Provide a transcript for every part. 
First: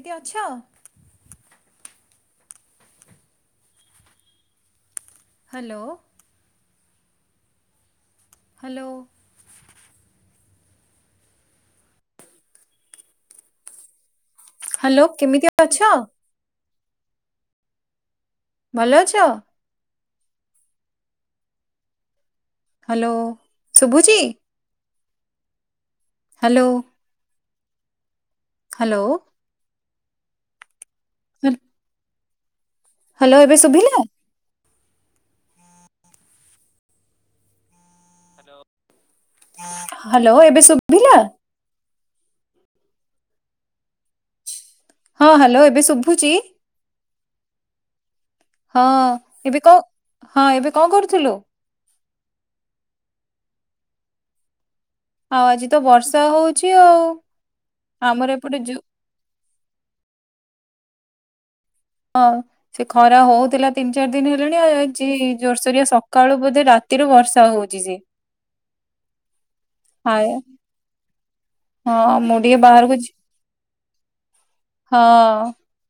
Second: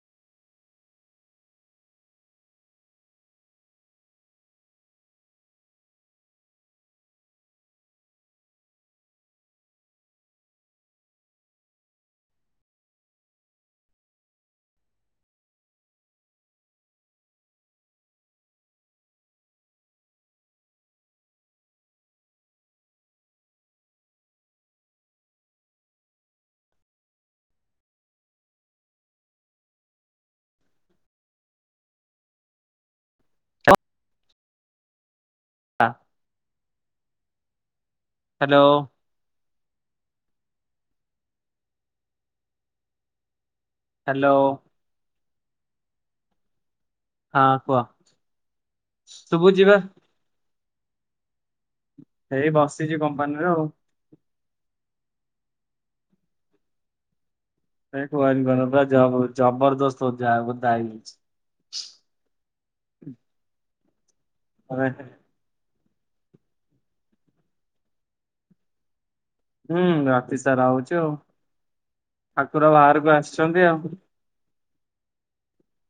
କିଏ ଅଛ? Hello. Hello. Hello କେମିତି ଅଛ? ଭଲ ଅଛ? ହ୍ୟାଲୋ ଶଭୁଛି? ହ୍ୟାଲୋ। ହ୍ୟାଲୋ। [unintelligible] ହ୍ୟାଲୋ ଏବେ ଶୁଭିଲା? ହଁ। ହ୍ୟାଲୋ। ହ୍ୟାଲୋ ଏବେ ଶୁଭିଲା? ହ୍ୟାଲୋ। ହଁ ହ୍ୟାଲୋ ଏବେ ଶୁଭୁଛି? ହଁ କୁହ? ହଁ ଏବେ ଶୁଭୁଚି ବା କଣ ହଁ ଏବେ କଣ କରୁଥିଲୁ? ଏଇ ବସିଛି କମ୍ପାନୀର ଆଉ। ଆଉ ଆଜି ତ ବର୍ଷା ହଉଚି ଆଉ। ଆମର ଏପଟେ ଯୋ [unintelligible] ଜବରଦସ୍ତ [unintelligible] ହଁ ସେ ଖରା ହଉଥିଲା ତିନି ଚାରି ଦିନି ହେଲାଣି ଆଜି ଜୋରସୋରିଆ ସକାଳୁ ବୋଧେ ରାତିରେ ବର୍ଷା ହଉଚି ଯେ ହୁଁ ଆଏ ରାତି ସାରା ହୋଉଛି ଆଉ ହଁ ମୁଁ ଟିକେ ଠାକୁର ବାହାରକୁ ଆସିଛନ୍ତି ଆଉ। ହଁ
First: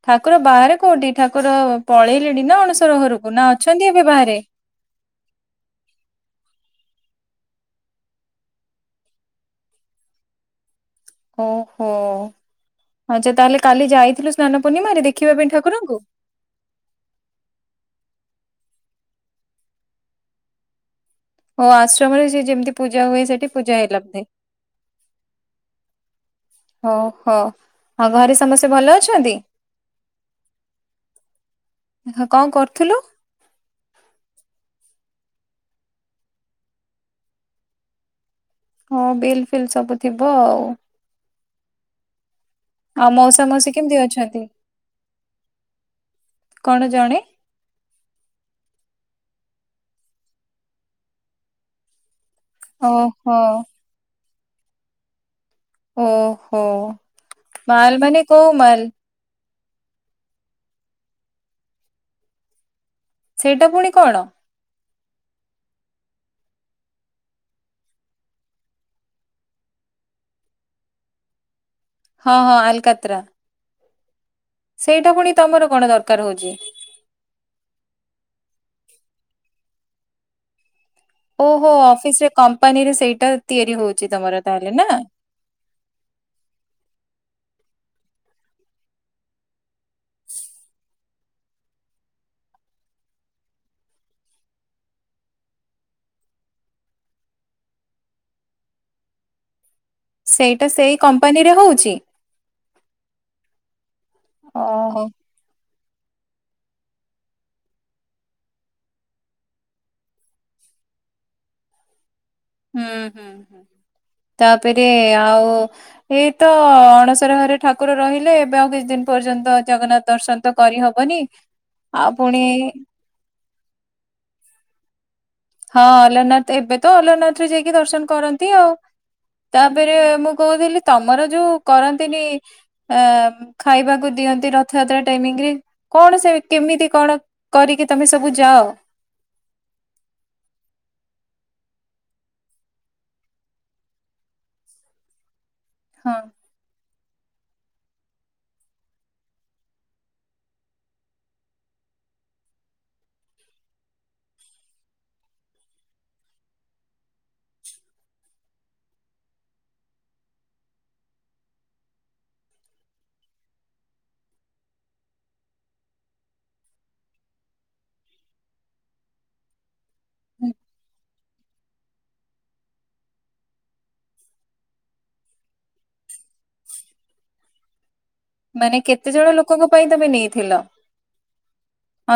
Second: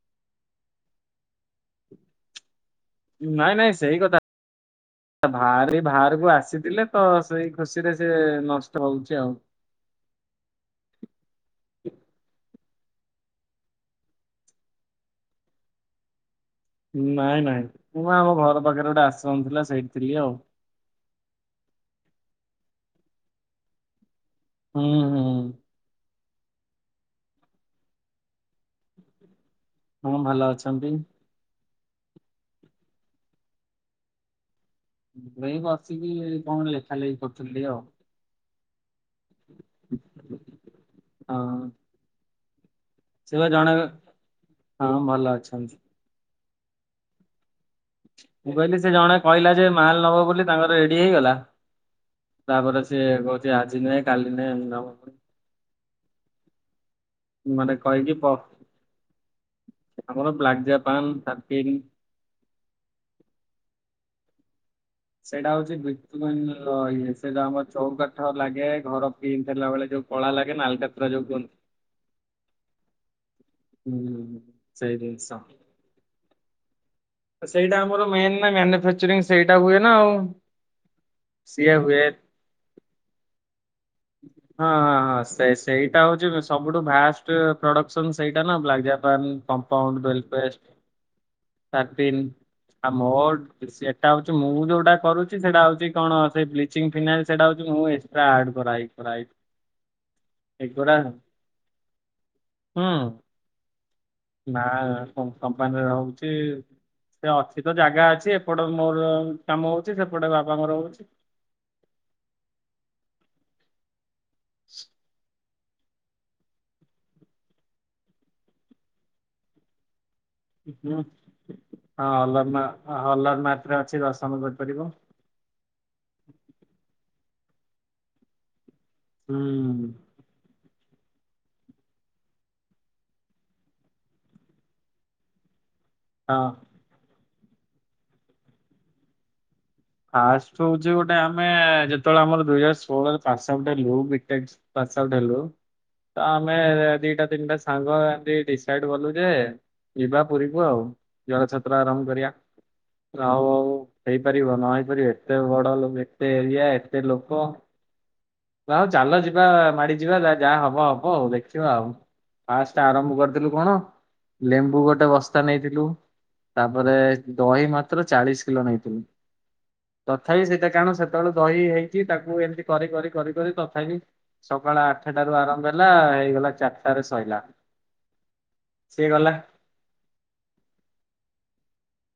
ଠାକୁର ବାହାରେ କୋଉଠି ଠାକୁର ପଳେଇଲେଣି ନା ଅଣ ସର ଘରକୁ ନା ଅଛନ୍ତି ଏବେ ବାହାରେ? ବାହାରି ବାହାରକୁ ଆସିଥିଲେ ତ ସେଇ ଖୁସିରେ ସେ ନଷ୍ଟ୍ ହଉଛି ଆଉ। ଓହୋ ଆଚ୍ଛା ତାହେଲେ କାଲି ଯାଇଥିଲୁ ସ୍ନାନ ପୂର୍ଣ୍ଣିମାରେ ଦେଖିବା ପାଇଁ ଠାକୁରଙ୍କୁ? ନାଇଁ ନାଇଁ ମୁଁ ଆମ ଘର ପାଖରେ ଗୋଟେ ଆଶ୍ରମ ଥିଲା ସେଇଠି ଥିଲି ଆଉ। ଓ ଆଶ୍ରମରେ ସେ ଯେମିତି ପୂଜା ହୁଏ ସେଠି ପୂଜା ହେଲା ବୋଧେ। ହୁଁ। ହୁଁ ଓହୋ ଆଉ ଘରେ ସମସ୍ତେ ଭଲ ଅଛନ୍ତି? ହଁ ଭଲ ଅଛନ୍ତି। କଣ କରୁଥିଲୁ? ଏଇ ବସିକି କଣ ଲେଖା ଲେଖି କରୁଥିଲି ଟିକେ ଆଉ। ହଁ ବିଲ୍ ଫିଲ୍ ସବୁ ଥିବ ଆଉ। ହଁ। ଆଉ ସେ ମଉସା ବା ମଉସୀ ଜଣେ କେମିତି ଅଛନ୍ତି ହଁ ଭଲ ଅଛନ୍ତି। କଣ ଜଣେ? ମୁଁ କହିଲି ସେ ଜଣେ କହିଲା ଯେ ମାଲ ନବ ବୋଲି ତାଙ୍କର ରେଡି ହେଇଗଲା। ତାପରେ ସିଏ ଓହୋ କହୁଛି ଆଜି ନୁହେଁ କାଲି ନୁହେଁ ଏମିତି [unintelligible] ଓହୋ ମାନେ ମାଲ କହିକି ମାନେ ପ କୋଉ ମାଲ? ଆମର ବ୍ଲାଗଜା ପାନ୍ [unintelligible] ସେଇଟା ପୁଣି କଣ? ସେଇଟା ହଉଛି ବି ମାନେ ସେ ଯ ଆମର ଚଉ କାଠ ଲାଗେ ଘର ପିଣ୍ଟିହେଲା ବେଳେ ଯୋଉ କଳା ଲାଗେ ଆଲକାତ୍ରା ଯଉ କୁହନ୍ତି ହଁ ହଁ ଆଲକାତ୍ରା। ହୁଁ ହୁଁ ହୁଁ। ସେଇଟା ପୁଣି ତମର କଣ ଦରକାର ହଉଛି? ସେଇଟା ଆମର ମେନ ନା ମାନୁଫାଚରିଙ୍ଗ ସେଇଟା ହୁଏ ନା ଆଉ। ଓହୋ ସିଏ ହୁଏ। ଅଫିସ ରେ କମ୍ପାନୀ ରେ ସେଇଟା ତିଆରି ହଉଛି ତମର ହଁ ତାହେଲେ ନା। ହଁ ହଁ ସେସ୍। ସେଇଟା ହଉଛି ସବୁଠୁ ଫାଷ୍ଟ ପ୍ରଡକ୍ସନ ସେଇଟା ନା। ବ୍ଲାକ୍ଜାପାନ, କମ୍ପାଉଣ୍ଡ, ଭେଲ୍ଭେଟ୍ ତାଟିନି ଆ ମୋ ସେଟା ହଉଛି ମୁଁ ଯୋଉଟା କରୁଛି ସେଇଟା ହଉଛି କଣ ସେଇ ବ୍ଲି ଚିଂ ଫିନାଇଲ ସେଇଟା ଏଷ୍ଟା ଆଡ କରାହେଇକି କରାହେଇଛି। ସେଇଟା ସେଇ ଏଗୁଡ଼ା କମ୍ପାନୀରେ ହଉଛି? ହୁଁ। ନା ଓହୋ କମ୍ପା କମ୍ପାନୀର ହଉଛି। ସେ ଅଛି ତ ଜାଗା ଅଛି, ଏପଟ ମୋର କାମ ହଉଛି ସେପଟେ ବାପା ଙ୍କର ହଉଛି। ହୁଁ ହୁଁ ହୁଁ ତାପରେ ଆଉ ଏଇ ତ ଅଣସର ଘରେ ଠାକୁର ରହିଲେ, ଏବେ ଆଉ କିଛି ଦିନ ପର୍ଯ୍ୟନ୍ତ ଜଗନ୍ନାଥ ଦର୍ଶନ ତ ହୁଁ କରିହବନି, ଆଉ ପୁଣି ହଲାର ନାଥରେ ଅଛି ଦର୍ଶନ କରିପାରିବ। ହଁ ଅଲରନାଥ, ଏବେ ତ ଅଲାରନାଥରେ ଯାଇକି ଦର୍ଶନ କରନ୍ତି ଆଉ। ହୁଁ ତା ତାପରେ ମୁଁ କହୁଥିଲି, ତମର ଯୋଉ କରନ୍ତିନି ଅ ଖାଇବାକୁ ଦିଅନ୍ତି ରଥଯାତ୍ରା ଟାଇମିଂରେ। କଣ ସେ ହଁ କେମିତି କଣ କରିକି ତମେ ସବୁ ଯାଅ? ଫାଷ୍ଟ ହଉଛି ଗୁଟେ ଆମେ ଯେତେବେଳେ ଆମର ଦୁଇ ହଜାର ଷୋହଳରେ ପାସଆଉଟ ହେଲୁ ବିଟେକ୍ ପାସଆଉଟ ହେଲୁ, ହଁ ତ ଆମେ ଦିଟା ତିନିଟା ସାଙ୍ଗ ଏମିତ୍ ଡିସାଇଡି କଲୁ ଯେ ଯିବା ପୁରୀକୁ ଆଉ, ଜର ଛତ୍ର ଆରମ୍ଭ କରିବା। ଆଉ ଆଉ ହେଇପାରିବ ନ ହେଇପାରିବ, ଏତେ ବଡ ଏତେ ଏରିଆ ଏତେ ଲୋକ। ଆଉ ଚାଲ ଯିବା ମାଡି ଯିବା ଯ ଯାହା ହବ ହବ ଆଉ ଦେଖିବା ଆଉ। ଫାଷ୍ଟ ଆରମ୍ଭ କରିଥିଲୁ କଣ ଲେମ୍ବୁ ଗୋଟେ ବସ୍ତା ନେଇଥିଲୁ। ତାପରେ ଦହି ମାତ୍ର ଚାଳିଶ କିଲୋ ନେଇଥିଲୁ। ତଥାପି ହୁଁ, ସେଇଟା କାରଣ ସେତେବେଳେ ଦହି ହେଇଛି ତାକୁ ଏମିତି କରି କରି କରି କରି ତଥାପି ସକାଳ ଆଠଟାରୁ ଆରମ୍ଭ ହେଲା ହେଇଗଲା ଚାରିଟାରେ ସରିଲା। ମାନେ କେତେ ଜଣ ଲୋକଙ୍କ ପାଇଁ ତମେ ନେଇଥିଲ,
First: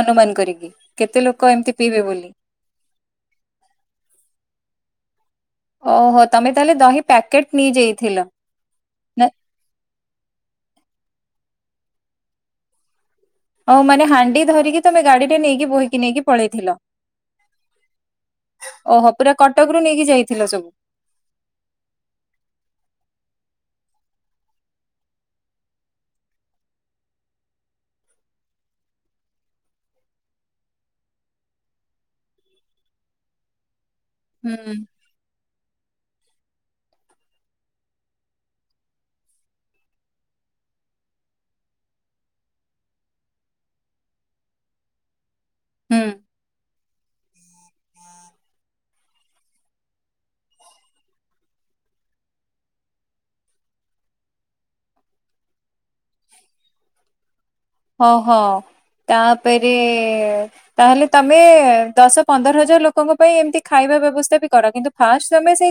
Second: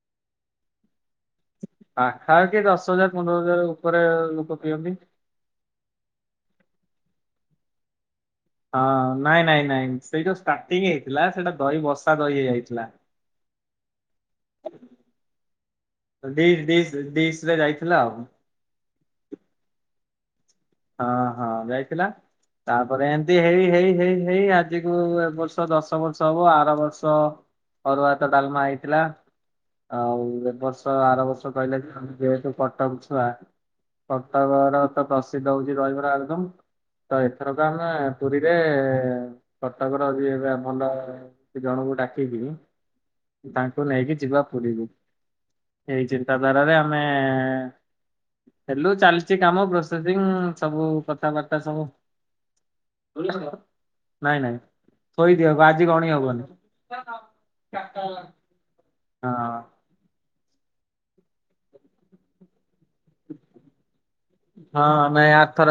ଅନୁମାନ କରିକି? କେତେ ଲୋକ ଏମିତି ପିଇବେ ବୋଲି? କେ ଦଶହଜାର ପନ୍ଦର ହଜାର ଉପରେ ଲୋକ ପିଅନ୍ତି। ଓହୋ ତମେ ତାହେଲେ ଦହି ପ୍ୟାକେଟ ନେଇଯାଇଥିଲ? ହଁ ନା? ନାଇଁ ନାଇଁ ନାଇଁ ସେଇ ଯୋଉ ଷ୍ଟାଟିଙ୍ଗ ହେଇଥିଲା ସେଇଟା ଦହି ବର୍ଷା ଦହି ହେଇଯାଇଥିଲା। ହଉ ମାନେ ହାଣ୍ଡି ଧରିକି ତମେ ଗାଡିରେ ନେଇକି ବୋହିକି ନେଇକି ଡିସ୍ ପଳେଇଥିଲ। ଡିସ୍ ଡିସ୍ ରେ ଯାଇଥିଲା ଆଉ ଓହୋ ପୁରା କଟକରୁୁ ନେଇକି ଯାଇଥିଲ ସବୁ? ହଁ ହଁ, ଯାଇଥିଲା। ତାପରେ ଏମତି ହେଇ ହେଇ ହେଇ ହେଇ ଆଜିକୁ ଏ ବର୍ଷ ଦଶ ବର୍ଷ ହବ ଆର ବର୍ଷ। ଅରୁଆ ଭାତ ଡଲମା ହେଇଥିଲା। ଆଉ ଏ ବର୍ଷ ଆର ବର୍ଷ କହିଲେ ଯେ ଆମେ ଯେହେତୁ କଟକ ଛୁଆ। ହୁଁ କଟକର ତ ପ୍ରସିଦ୍ଧ ହଉଛି ଦହିବରା ଆଳୁଦମ୍। ତ ଏଥରକ ଆମେ ପୁରୀରେ କଟକର ହଉଚି ଏବେ ଆ ଭଲ। ସେ ଜଣଙ୍କୁ ଡାକିକି ତାଙ୍କୁ ନେଇକି ଯିବା ପୁରୀକୁ। ଏଇ ହୁଁ ଚିନ୍ତାଧାରାରେ ଆମେ ହେଲୁ ଚାଲଚି କାମ ପ୍ରୋ ସେସିଙ୍ଗ ସବୁ କଥାବାର୍ତା ସବୁ। ନାଇଁ ନାଇଁ ଥୋଇଦିଅ ବା ଆଜି ଗଣି ହବନି। ଅହ ହଁ ତାପେରେ ତାହେଲେ ତମେ ଦଶ ପନ୍ଦର ହଜାର ଲୋକଙ୍କ ପାଇଁ ଏମତି ଖାଇବା ବ୍ୟବସ୍ଥା। ବି କର କିନ୍ତୁ ହଁ ଫାଷ୍ଟ ନାଇଁ ତମେ ସେଇ ଆରଥର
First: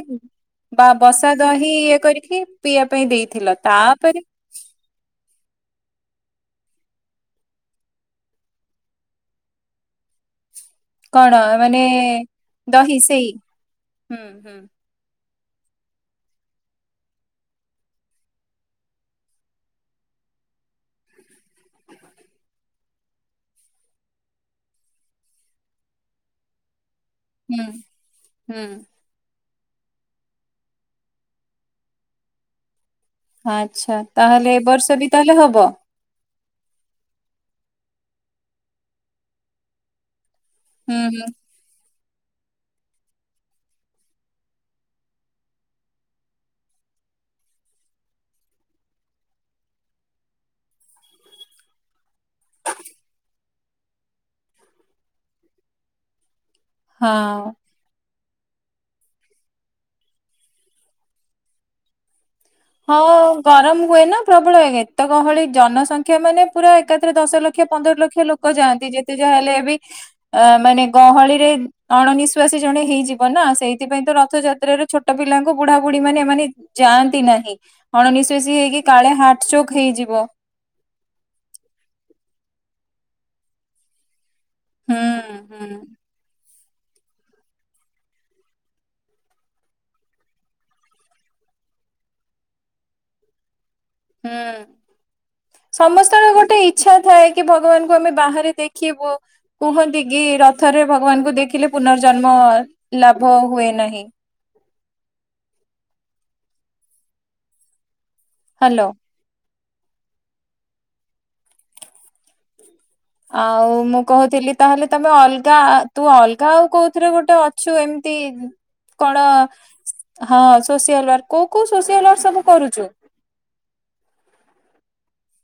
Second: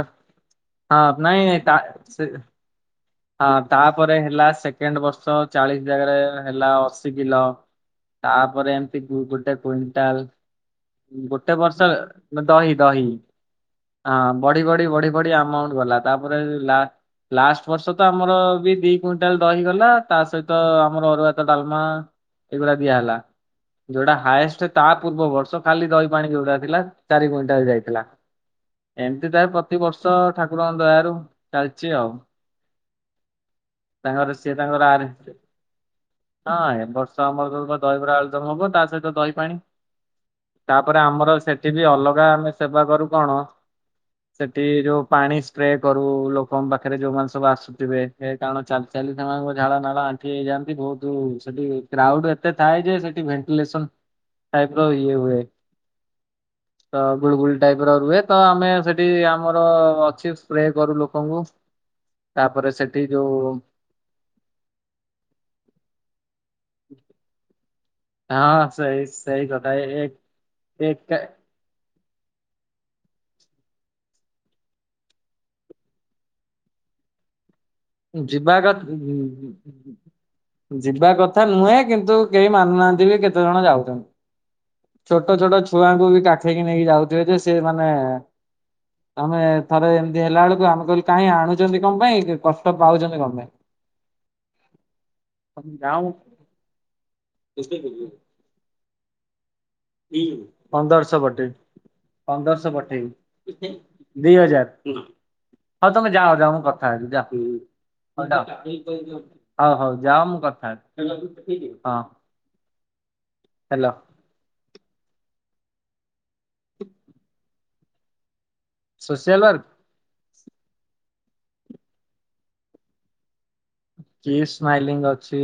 ବା ହଁ ବସା ନାଇଁ ଦହି ତା ଇଏ ସେ କରିକି। ପିଇବା ପାଇଁ ହଁ ଦେଇଥିଲା ତାପରେ ତାପେରେ। ହେଲା ସେକେଣ୍ଡ ବର୍ଷ ଚାଳିଶ ଜାଗାରେ ହେଲା ଅଶି କିଲ। ତାପରେ ଏମତି ଗୁ ଗୋଟେ କୁଇଣ୍ଟାଲ୍। କଣ ଗୋଟେ ମାନେ ବର୍ଷ ଦହି ଦହି ହଁ ହୁଁ ହୁଁ। ବଢି ବଢି ବଢି। ବଢ଼ି ଆମାଉଣ୍ଟ ଗଲା ତାପରେ ଲା ଲାଷ୍ଟ। ବର୍ଷ ତ ଆମର ବି ଦି କୁଇଣ୍ଟାଲ୍ ଦହି ଗଲା ତା ସହିତ ଆମର ଅରୁଆଭାତ ଡାଲମା। ଏଇଗୁଡା ଦିଆହେଲା ଯୋଉଟା ହାଏଷ୍ଟ ତା ପୂର୍ବ ବର୍ଷ ଖାଲି ଦହି ପାଣି ଯଉଟା ଥିଲା। ଚାରି ହୁଁ କୁଇଣ୍ଟାଲ୍ ଯାଇଥିଲା। ହୁଁ ଏମତି ତାରେ ପ୍ରତିିବର୍ଷ ଠାକୁରଙ୍କ ଦୟାରୁ ଚାଲଛି ଆଉ। ଆଚ୍ଛା ତାଙ୍କର ସିଏ ତାହେଲେ ଏ ତାଙ୍କର ବର୍ଷ ଆରେ ବି ତାହେଲେ ହବ? ହଁ ଏ ବର୍ଷ ଆମର ସବୁ ତ ଦହିବରା ଆଳୁଦମ୍ ହବ ତା ସହିତ ଦହି ପାଣି। ହୁଁ ତାପରେ ହୁଁ ଆମର ସେଠି ବି ଅଲଗା ଆମେ ସେବା କରୁ କଣ। ସେଠି ଯୋଉ ପାଣି ସ୍ପ୍ରେ କରୁ ଲୋକଙ୍କ ପାଖେରେ ଯୋଉମାନେ। ସବୁ ଆସୁଥିବେ ଏ କାରଣ ଚାଲି ଚାଲି ସେମାନଙ୍କ ଝାଳ ନାଳ ଆଣ୍ଠି ହେଇଯାଆନ୍ତି ବହୁତୁ ସେଠି। କ୍ରାଉଡ୍ ଏତେ ଥାଏ ଯେ ସେଠି ଭେଣ୍ଟିଲେସନ୍ ଟାଇପ୍ ର ଇଏ ହୁଏ। [inaudible] ତ ଗୁଳୁଗୁଳି ଟାଇପ୍ ର ରୁହେ ତ ଆମେ ସେଠି ଆମର ଅଛି ସ୍ପ୍ରେ କରୁ ଲୋକଙ୍କୁ। ତାପରେ ହଁ ସେଠି ଯୋଉ ଗରମ୍ ହୁଏ ନା ପ୍ରବଳେ ଏକ ତ ଗହଳି ଜନସଂଖ୍ୟା ମାନେ ପୁରା ଏକାଥରେ ଦଶ ଲକ୍ଷ। ପନ୍ଦର ଲକ୍ଷ ଲୋକ ହଁ ଯାଆନ୍ତି ସେଇ ଯେତେ ସେଇ ଯାହାହେଲେ କଥା ବି ଏ ଅ ମାନେ ଏକା ଗହଳିରେ। ଅଣନିଶ୍ୱାସୀ ଜଣେ ହେଇଯିବ ନା ସେଇଥିପାଇଁ ତ ରଥଯାତ୍ରାରେ ଛୋଟ ପିଲାଙ୍କୁ ବୁଢା ବୁଢୀ ମାନେ ଏମାନେ। ଯାଆନ୍ତି ନାହିଁ ଅଣନିଶ୍ଵାସୀ ଯିବା କ ହେଇକି କାଳେ ହାର୍ଟ ଚୋକ୍ ହେଇଯିବ। ଯିବା କଥା ନୁହେଁ କିନ୍ତୁ କେହି ମାନୁନାହାନ୍ତି ବି କେତେ ଜଣ ଯାଉଛନ୍ତ। ହୁଁ ଛୋଟ ଛୋଟ ହୁଁ ଛୁଆଙ୍କୁ ବି କାଖେଇକି ନେଇକି ଯାଉଥିବେ ଯେ ସେ ମାନେ। ଆମେ ଥରେ ଏମତି ହେଲାଉଳୁକୁ ଆମେ କହିଲୁ କାହିଁ ଆଣୁଚନ୍ତି କଣ ପାଇଁ କ ଷ୍ଟ ପାଉଛନ୍ତି କଣପାଇଁ। ହୁଁ ଯାଉଁ ସମସ୍ତଙ୍କ ଗୋଟେ ଇଚ୍ଛା ଥାଏ କି ଭଗବାନଙ୍କୁ ଆମେ ବାହାରେ ଦେ ଖିବୁ। କୁହନ୍ତି କି ରଥରେ ପନ୍ଦରଶହ ଭଗବାନଙ୍କୁ ପଠେଇ ଦେଖିଲେ ପୁନର୍ଜନ୍ମ ପନ୍ଦରଶହ ଲାଭ ହୁଏ ପଠେଇବି। ନାହିଁ। ଦି ହଜାର ହଉ ତମେ ଯାଅ ଯାଅ ମୁଁ କଥାହେବି ଯାଅ। ହ୍ୟାଲୋ। ହଉ ହଉ ଯାଅ ମୁଁ କଥାହେ ହଁ। ଆଉ ହେଲୋ। ମୁଁ। କହୁଥିଲି ତାହେଲେ ତମେ ଅଲଗା ତୁ ଅଲଗା ଆଉ କୋଉଥିରେ ଗୋଟେ ଅଛୁ ଏମତି। କଣ, ସୋସିଆଲ ୱାର୍କ ହଁ ସୋସିଆଲ ୱାର୍କ କୋଉ, କୋଉ ସୋସିଆଲ ୱାର୍କ ସବୁ କରୁଛୁ? କି ସ୍ମାଇଲିଙ୍ଗ ଅଛି।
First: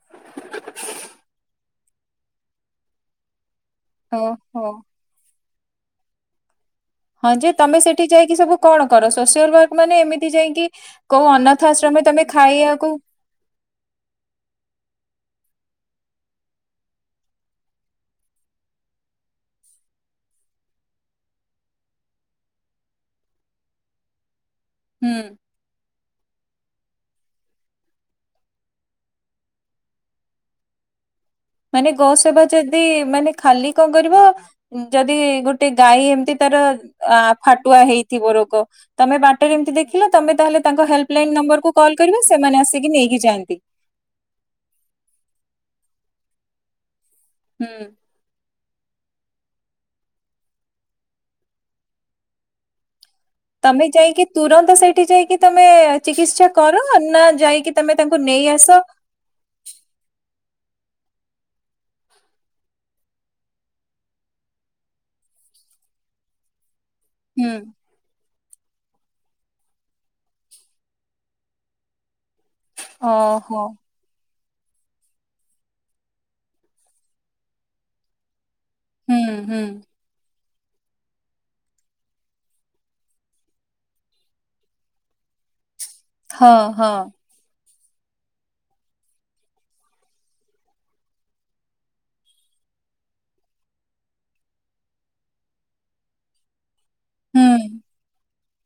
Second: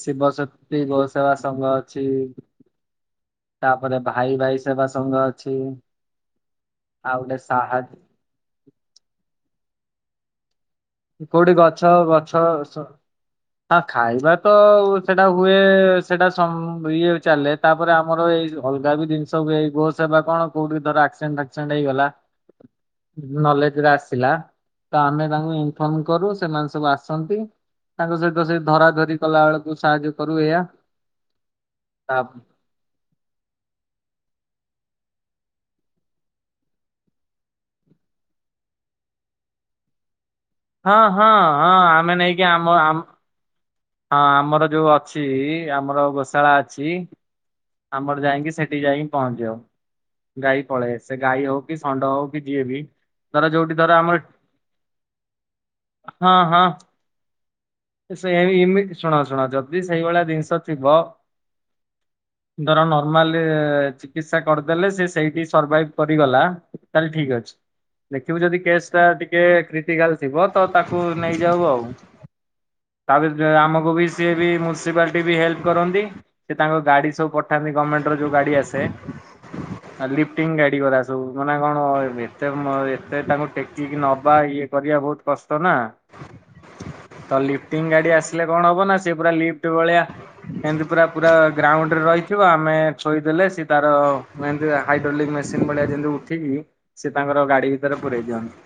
ଶିବ ଶକ୍ତି ବସ ଆ ସଂଘ ଅଛି [inaudible] ତାପରେ, ଭାଇ ଭାଇ ଓହୋ ସେବା ସଂଘ ଅଛି। ଆଉ ହଁ ଗୋଟେ ଯେ ସାହା ତମେ ସେଠି ଯାଇକି ସବୁ କଣ କର? ସୋସିଆଲର୍କ ମାନେ ଏମିତି ଯାଇକି କୋଉ କୋଉଠି ଅନାଥ ଗଛ ଆଶ୍ରମ ତମେ ଗଛ ଖାଇଆକୁ ହଁ ଖାଇବା ତ ଉ ସେଟା ହୁଏ, ସେଟା ସମ ଇଏ ଚାଲେ ତାପରେ ଆମର ଏଇ ଅଲଗା ବି ଜିନିଷ ହୁଏ। ଏଇ ଗୋ ସେବା କଣ କୋଉଠି ଧର ଆକ୍ସିଡେଣ୍ଟ, ଫାକ୍ସିଡେଣ୍ଟ ହେଇଗଲା [inaudible] ନଲେଜରେ ଆସିଲା ତ, ଆମେ ହୁଁ ତାଙ୍କୁ ଫୋନ କରୁ, ସେମାନେ ସବୁ ଆସନ୍ତି। ତାଙ୍କ ସହିତ ସେ ଧରା ଧରି କଲା ବେଳକୁ, ସାହାଯ୍ୟ କରୁ ଏଇୟା ମାନେ ଗୋ ସେବା ଯଦି, ମାନେ ଖାଲି କଣ କରିବ ଯଦି, ଗୋଟେ ଗାଈ ଏମିତି ତାର ଆ ଫାଟୁଆ ହେଇଥିବ ରୋଗ ତମେ ବାଟରେ ଏମିତି ଦେଖିଲ, ତମେ ତାହେଲେ ତାଙ୍କ ହଁ ହେଲ୍ପ ହଁ ଲାଇନ ନମ୍ବର କୁ ହଁ କଲ କର ଆମେ କରିବ। ନେଇକି ସେମାନେ ଆମ ଆସିକି ଆମ ନେଇକି ଯାଆନ୍ତି। ହଁ ଆମର ଯୋଉ ଅଛି, ଆମର ଗୋଶାଳା ଅଛି। ହୁଁ ଆମର ଯାଇକି, ସେଠି ଯାଇକି ପହଞ୍ଚିବ। ଗାଈ ପଳେଇ ଆସେ। ଗାଈ ହଉ କି, ସଣ୍ଡ ହଉ କି ଯିଏ ବି ଧର ଯୋଉଠି ତମେ ଧର ଆମର ଯାଇକି, ତୁରନ୍ତ ସେଇଠି ଯାଇକି, ତମେ ହଁ ଚିକିତ୍ସା ହଁ କର ନା? ଯାଇକି ତମେ ତାଙ୍କୁ ସେ ନେଇ ଏମ ଆସ? ଏମିତି, ଶୁଣ ଶୁଣ ଯଦି ସେଇଭଳିଆ ଜିନିଷ ଥିବ ହଁ [inaudible] ଧର ନର୍ମାଲେ ଚିକିତ୍ସା କରିଦେଲେ, ସେ ସେଇଠି ସରଭାଇଭ କରିଗଲା ତାହଲେ ଠିକ ହୁଁ ଅଛି। ଦେଖିବୁ, ଯଦି କେସ୍ ଟା ଟିକେ କ୍ରିଟିକାଲ ଥିବ, ତ ତାକୁ ନେଇ ଜାଉ ଆଉ। ତା ଭିତେରେ ଓହୋ। ଆମକୁ ବି ରିକ୍ସ! ସିଏ ବି ମ୍ୟୁନିସିପାଲିଟି ବି ହେଲ୍ପ କରନ୍ତି। ସେ ତାଙ୍କ ଗାଡି ସବୁ ପଠାନ୍ତି ଗଭର୍ଣ୍ଣମେଣ୍ଟର ଯୋଉ ଗାଡ଼ି ଆସେ ହୁଁ ହୁଁ ହାଁ ଲିଫ୍ଟିଙ୍ଗ ଗାଡ଼ି ଗୁଡାକୁ ସବୁ, ମାନେ କଣ ଏତେ ମ ଏତେ ତାଙ୍କୁ ଟେକିକି ନବା ଇଏ କରିବା ବହୁତ କଷ୍ଟ ନା! ଥ, ହଁ ତ ଲିଫ୍ଟିଙ୍ଗ ଗାଡି ଆସିଲେ କଣ ହବ ନା, ସେ ପୁରା ଲିଫ୍ଟ ଭଳିଆ ଏମିତି ପୁରା, ପୁରା ଗ୍ରାଉଣ୍ଡ ରେ ରହିଥିବ। ଆମେ ଥୋଇଦେଲେ ସିଏ ତାର ମେ ଏମିତି ହାଇଡ୍ରୋଲିକ ମେସିନ୍ ଭଳିଆ ଯେମିତି ଉଠିକି, ସେ ତାଙ୍କର ହୁଁ ଗାଡି ଭିତରେ ପୁରେଇ ଦିଅନ୍ତି।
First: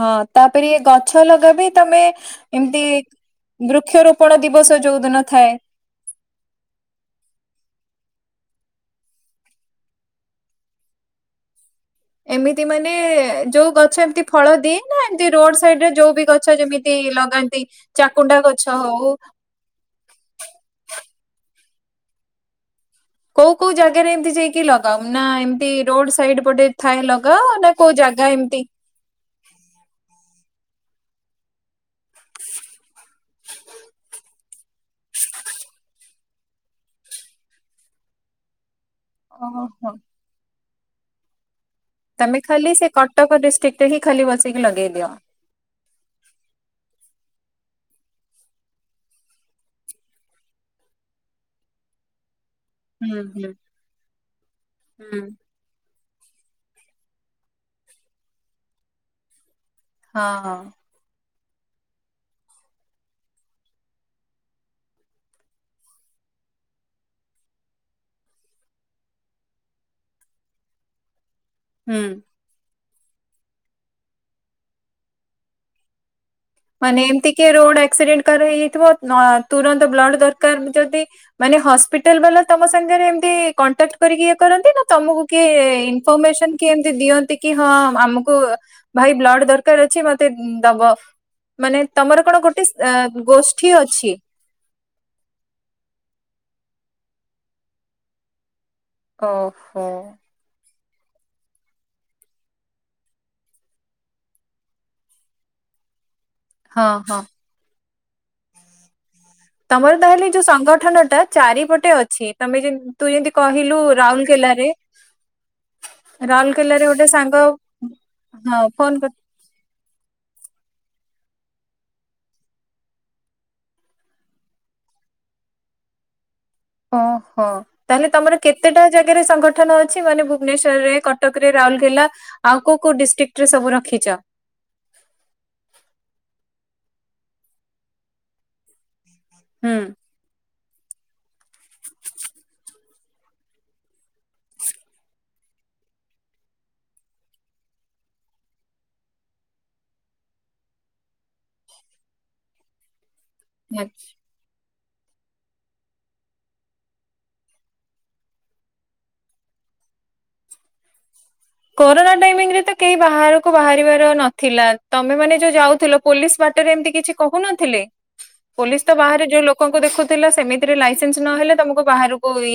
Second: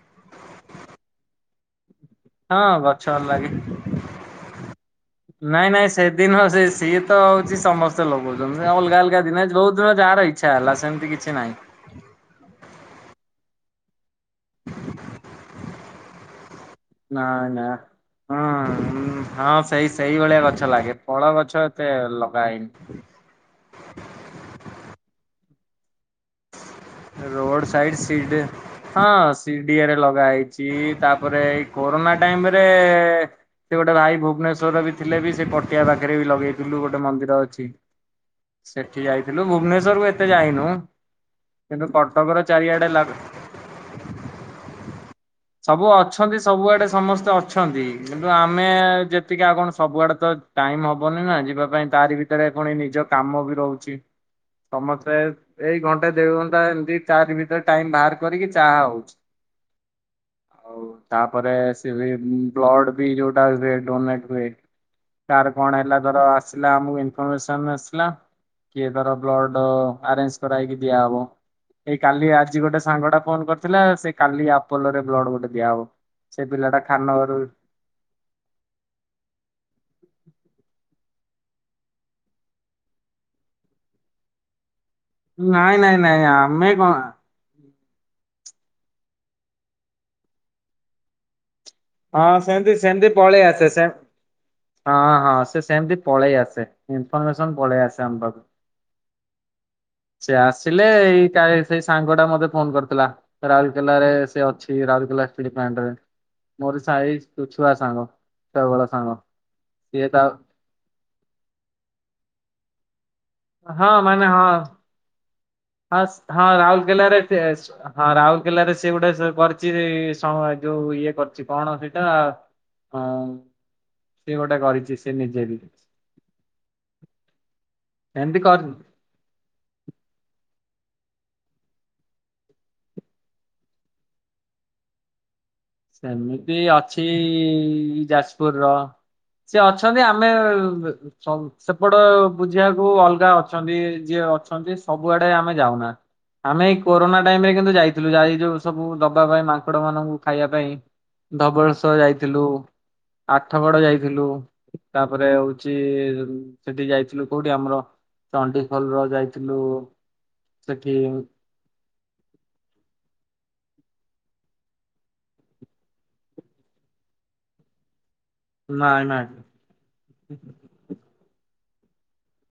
ହଁ, ତାପରେ ଏ ଗଛ ଲଗା ବିି ତମେ ହଁ ଏମିତି, ଗଛ ଲାଗେ ବୃକ୍ଷରୋପଣ ଦିବସ ଯୋଉ ଦିନ ଥାଏ ଏନାଁଇ ସେତ ଦିନ ସେ ସିଏ ତ ହେଉଛି ସମସ୍ତେ ଲଗଉଛନ୍ତି। ଅଲଗା, ଅଲଗା ଦିନେ ଯୋଉ ଦିନ ଯାହାର ଇଚ୍ଛା ହେଲା, ସେମିତି କିଛି ନାହିଁ। ଏମିତି ମାନେ, ଯୋଉ ଗଛ ଏମିତି ଫଳ ଦିଏ ନା! ଏମତି ରୋଡ ସାଇଡ ରେ ଯୋଉ ବି ଗଛ ଯେମତି ଏଇ ନା ଲଗାନ୍ତି, ନା ଚାକୁଣ୍ଡା ହଁ ଗଛ ହଉ ହଁ ସେଇ ସେଇଭଳିଆ ଗଛ ଲାଗେ। ଫଳ ଗଛ ଏତେ ଲଗା ହେଇନି। କୋଉ, କୋଉ ଜାଗାରେ ଏମତି ଯାଇକି ଲଗାଅ? ନା ଏମତି ରୋଡ ସାଇଡି ଏପଟେ ଥାଏ ଲଗାଅ? ରୋଡ ନା ସାଇଡ କୋଉ ଜାଗା ସିଡ ଏମିତି ହଁ, ସିଡିଆରେ ଲଗା ହେଇଛି। ତାପରେ ଏଇ କୋରୋନା ଟାଇମ ରେ ସେ ଗୋଟେ ଭାଇ ଭୁବନେଶ୍ୱର ବି ଥିଲେ ବି, ସେ ପଟିଆ ପାଖରେ ବି ଲଗେଇଥିଲୁ, ଗୋଟେ ମନ୍ଦିର ଅଛି। ସେଠି ଯାଇଥିଲୁ ଓହୋ ଭୁବନେଶ୍ୱର କୁ ଏତେ ଯାଇନୁ। କିନ୍ତୁ ତମେ କଟକର ଖାଲି ସେ ଚାରିଆଡେ ଲା କଟକ ଡିଷ୍ଟ୍ରିକ୍ଟ୍ ରେ ହିଁ ଖାଲି ବସିକି ଲଗେଇଦିଅ। ସବୁ ଅଛନ୍ତି ସବୁଆଡେ ସମସ୍ତେ ଅଛନ୍ତି କିନ୍ତୁ ଆମେ ଯେତିକି ଆଉ କଣ ସବୁଆଡେ ତ ଟାଇମ୍ ହବନି ନା ଯିବା ପାଇଁ ତାରି ବି ସେଣେ ପୁଣି ନିଜ ହୁଁ କାମ ହୁଁ ବି ରହୁଚି ସମସ୍ତେ ହୁଁ। ଏଇ ଘଣ୍ଟେ ଦି ଘଣ୍ଟା ଏମିତି ତାରି ଭିତରେ ଟାଇମ୍ ବାହାର କରିକି ଯା ହଉଚି। ହଁ -ହଁ। ତାପରେ ସେ ବି ବ୍ଲଡ୍ ବି ଯଉଟା ହୁଏ ଡୋନେଟ୍ ହୁଏ। କାର କଣ ହେଲା ଧର ଆସିଲା ଆମକୁ ଇନଫରମେସନ୍ ଆସିଲା କିଏ ଧର ବ୍ଲଡ ଆରେଞ୍ଜ୍ କରା ହେଇକି ଦିଆହବ। ଏଇ ହୁଁ। କାଲି ଆଜି ଗୋଟେ ସାଙ୍ଗଟା ଫୋନ୍ କରିଥିଲା ସେ କାଲି ଆପୋଲୋ ରେ ବ୍ଲଡ୍ ଗୋଟେ ଦିଆହବ। ସେ ପିଲାଟା ମାନେ ଏମିତି ଖାନନଗରରୁ କିଏ ରୋଡ୍ ଆକ୍ସିଡେଣ୍ଟ୍ କାର ହେଇଯାଇଥିବ ନ- ତୁରନ୍ତ ବ୍ଲଡ୍ ଦରକାର୍ ଯଦି ମାନେ ହସ୍ପିଟାଲ୍ ବାଲା ତମ ସାଙ୍ଗେରେ ଏମତି କଣ୍ଟାକ୍ଟ୍ କରିକି ଇଏ କରନ୍ତି ନା ତମକୁ କିଏ ନାଇଁ ନାଇଁ ନାଇଁ ଇନଫର୍ମେସନ୍ କିଏ ଆମେ ଏମତି କଣ ଦିଅନ୍ତି କି ହଁ ଆମକୁ ଭାଇ ବ୍ଲଡ୍ ଦରକାର୍ ଅଛି ମତେ ଦବ ମାନେ ତମର କଣ ହଁ ଗୋଟେ ସେମିତି ସେମିତି ପଳେଇ ଆସେ ସ୍-ଗୋଷ୍ଠୀ ସେ ଅଛି? ହଁ -ହଁ ସେ ସେମିତି ପଳେଇ ଆସେ ଇନଫର୍ମେସନ୍ ପଳେଇ ଆସେ ଆମ ପାଖକୁ। ଓହୋ। ସେ ଆସିଲେ ଏଇ କା-ସେଇ ସାଙ୍ଗଟା ମତେ ଫୋନ୍ କରିଥିଲା। ରାଉରକେଲାରେ ସେ ଅଛି ରାଉରକେଲା ଷ୍ଟିଲ୍ ପ୍ଲାଣ୍ଟ୍ ରେ। ମୋର ହଁ ସାଇ ହଁ। ଛୁଆ ସାଙ୍ଗ ଛୁଆବେଳ ସାଙ୍ଗ। ତମର ସିଏ ତା ତାହେଲେ ଯଉ ସଂଗଠନ ଟା ଚାରିପଟେ ଅଛି ତମେ ଯେ ତୁ ଯେମିତି କହିଲୁ ହଁ ମାନେ ହଁ। ରାଉଲକେଲାରେ ହଁ -ହଁ ରାଉଲକେଲା ରେ ସେ-ହଁ ହଁ ରାଉଲକେଲାରେ ଫୋନ ସେ ଗୋଟେ ସେ କରି ଚି ଯଉ ଇଏ କରିଚି କଣ ସେଇଟା ହଁ- ସିଏ ଗୋଟେ କରିଚି ସିଏ ନିଜେ ବି। ଓହୋ ତାହେଲେ ତମର ଏମିତି କରି କେତେଟା ଜାଗାରେ ସଂଗଠନ ଅଛି। ମାନେ ଭୁବନେଶ୍ଵରରେ, କଟକ ରେ, ରାଉଲକେଲା ଆଉ କଉ କଉ ଡିଷ୍ଟ୍ରିକ୍ଟ୍ ରେ ସବୁ ରଖିଚ? ସେମିତି ଅଛି ଯାଜପୁର ର ସେ ହୁଁ। ଅଛନ୍ତି ଆମ୍ ଆମେ ସମ୍ ସେପଟେ ବୁଝିବାକୁ ଅଲଗା ଅଛନ୍ତି। ଯିଏ ଅଛନ୍ତି ସବୁଆଡେ ଆମେ ଯାଉନା। ଆମେ ଏଇ କୋରୋନା ଟାଇମ୍ ରେ କିନ୍ତୁ ଯାଇଥିଲୁ। ଯାଇ ଯଉ ସବୁ ଦବା ପାଇଁ ମାଙ୍କଡ ମାନଙ୍କୁ ଖାଇବା ପା ପାଇଁ ଧବଳେଶ୍ଵର ଯାଇଥିଲୁ, ଆଠଗଡ ଯାଇଥିଲୁ ତାପରେ ହଉଚି ସେଠି ଯାଇଥିଲୁ କଉଠି ଆମର ଚଣ୍ଡିଖୋଲ ର ଯାଇଥିଲୁ ସେଠି କୋରୋନା ଟାଇମିଙ୍ଗ୍ ରେ ତ କେହି ବାହାରକୁ ବାହାରିବାର ନଥିଲା ତମେ ମାନେ ଯଉ ଯାଉଥିଲ ପୋଲିସ୍ ବାଟରେ ଏମିତି କିଛି କହୁ ନଥିଲେ? ପୋଲିସ୍ ତ ନାଇଁ ବାହାରେ ନାଇଁ ଯେଉଁ ଲୋକଙ୍କୁ ଦେଖୁଥିଲା ସେମିତିରେ ଲାଇସେନ୍ସ୍ ନହେଲେ ତମକୁ ବାହାରକୁ ଇଏ